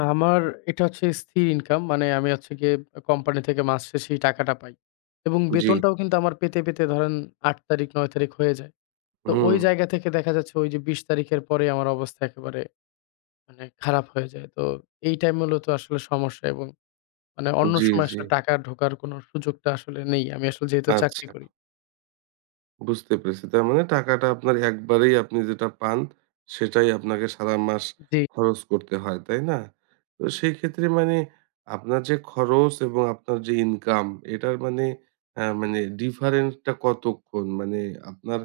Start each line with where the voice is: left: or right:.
left: আমার এটা হচ্ছে স্থির ইনকাম। মানে আমি হচ্ছে গিয়ে আ কোম্পানি থেকে মাস শেষে এই টাকাটা পাই। এবং
right: জি।
left: বেতনটাও কিন্তু আমার পেতে, পেতে ধরেন ৮ তারিখ ৯ তারিখ হয়ে যায়। তো ওই
right: হুম।
left: জায়গা থেকে দেখা যাচ্ছে ওইযে ২০ তারিখের পরেই আমার অবস্থা একেবারে মানে খারাপ হয়ে যায়। তো এইটাই মূলত আসলে সমস্যা এবং মানে অন্য
right: জি,
left: সময়
right: জি।
left: আসলে টাকা ঢোকার কোনো সুযোগটা আসলে নেই। আমি আসলে যেহেতু চাকরি
right: আচ্ছা।
left: করি।
right: বুঝতে পেরেছি। তার মানে টাকাটা আপনার একবারেই আপনি যেটা পান, সেটাই আপনাকে সারা মাস
left: উ জি।
right: খরচ করতে হয়, তাই না? তো সেই ক্ষেত্রে মানে, আপনার যে খরচ এবং আপনার যে ইনকাম এটার মানে অ্যা মানে ডিফারেন্ট টা কতক্ষণ? মানে আপনার,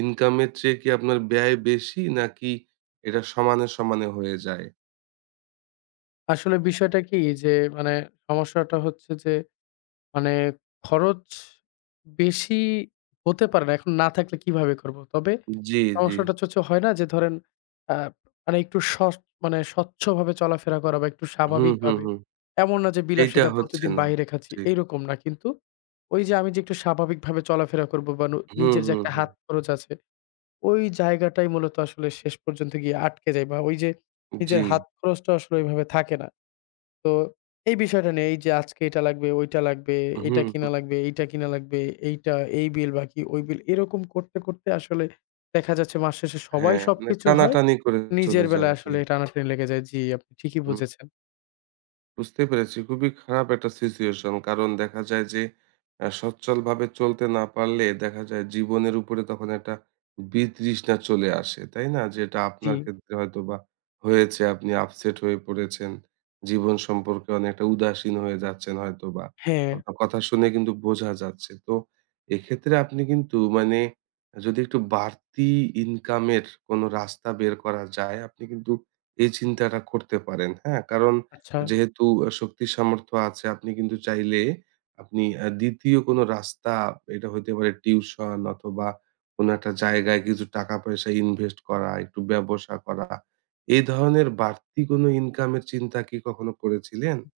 right: ইনকামের চেয়ে কি আপনার ব্যয় বেশি নাকি এইটা সমানে, সমানে হয়ে যায়?
left: আসলে বিষয়টা কি? যে মানে, সমস্যাটা হচ্ছে যে, মানে খরচ বেশি হতে পারে না। এখন না থাকলে কিভাবে করব? তবে,
right: জি, জি।
left: সমস্যাটা হচ্ছে হচ্ছে হয় না? যে ধরেন আ মানে একটু স মানে স্বচ্ছভাবে চলাফেরা করা বা একটু
right: হুম, হুম,
left: স্বাভাবিকভাবে।
right: হুম।
left: এমন না যে
right: এইটা
left: বিলাসিতা
right: হচ্ছে
left: প্রতিদিন
right: না।
left: বাহিরে খাচ্ছি
right: জি।
left: এইরকম না কিন্তু, ঐযে আমি যে একটু স্বাভাবিকভাবে চলাফেরা করব বা নু
right: হুম,
left: নিজের যে
right: হুম,
left: একটা
right: হুম।
left: হাত খরচ আছে। ওই জায়গাটাই মূলত আসলে শেষ পর্যন্ত গিয়ে আটকে যাই বা ঐযে নিজের
right: জি।
left: হাত খরচটা আসলে ওইভাবে থাকে না। তো, এই বিষয়টা নিয়ে এইযে আজকে এটা লাগবে, ঐটা লাগবে,
right: হুম,
left: এইটা কিনা
right: হুম।
left: লাগবে, এইটা কিনা লাগবে, এইটা, এই বিল বাকি, ঐ বিল এরকম করতে, করতে আসলে, দেখা যাচ্ছে মাস শেষে সবাই
right: হ্যাঁ, মানে
left: সবকিছু হয়।
right: টানাটানি করে চলে
left: নিজের
right: যায়।
left: বেলায়
right: জি।
left: আসলে টানাটানি লেগে যায়। জি আপনি ঠিকই
right: হুম।
left: বুঝেছেন।
right: বুঝতে পেরেছি। খুবই খারাপ একটা সিচুয়েশন কারণ দেখা যায় যে, অ্যা সচ্ছলভাবে চলতে না পারলে, দেখা যায় জীবনের উপরে তখন একটা বিতৃষ্ণা চলে আসে, তাই না? যেটা আপনার
left: জি।
right: ক্ষেত্রে হয়তোবা হয়েছে, আপনি আপসেট হয়ে পড়েছেন। জীবন সম্পর্কে অনেকটা উদাসীন হয়ে যাচ্ছেন হয়তোবা।
left: হ্যাঁ।
right: আপনার কথা শুনে কিন্তু বোঝা যাচ্ছে। তো এইক্ষেত্রে আপনি কিন্তু মানে যদি একটু বাড়তি ইনকামের কোনো রাস্তা বের করা যায় আপনি কিন্তু এই চিন্তাটা করতে পারেন, হ্যাঁ? কারণ
left: আচ্ছা।
right: যেহেতু অ্যা শক্তি সামর্থ্য আছে আপনি কিন্তু চাইলে আপনি অ্যা ২য় কোনো রাস্তা, এইটা হইতে পারে টিউশন অথবা কোনো একটা জায়গায় কিছু টাকা-পয়সা ইনভেস্ট করা, একটু ব্যবসা করা। এ ধরনের বাড়তি কোনো ইনকামের চিন্তা কি কখনো করেছিলেন?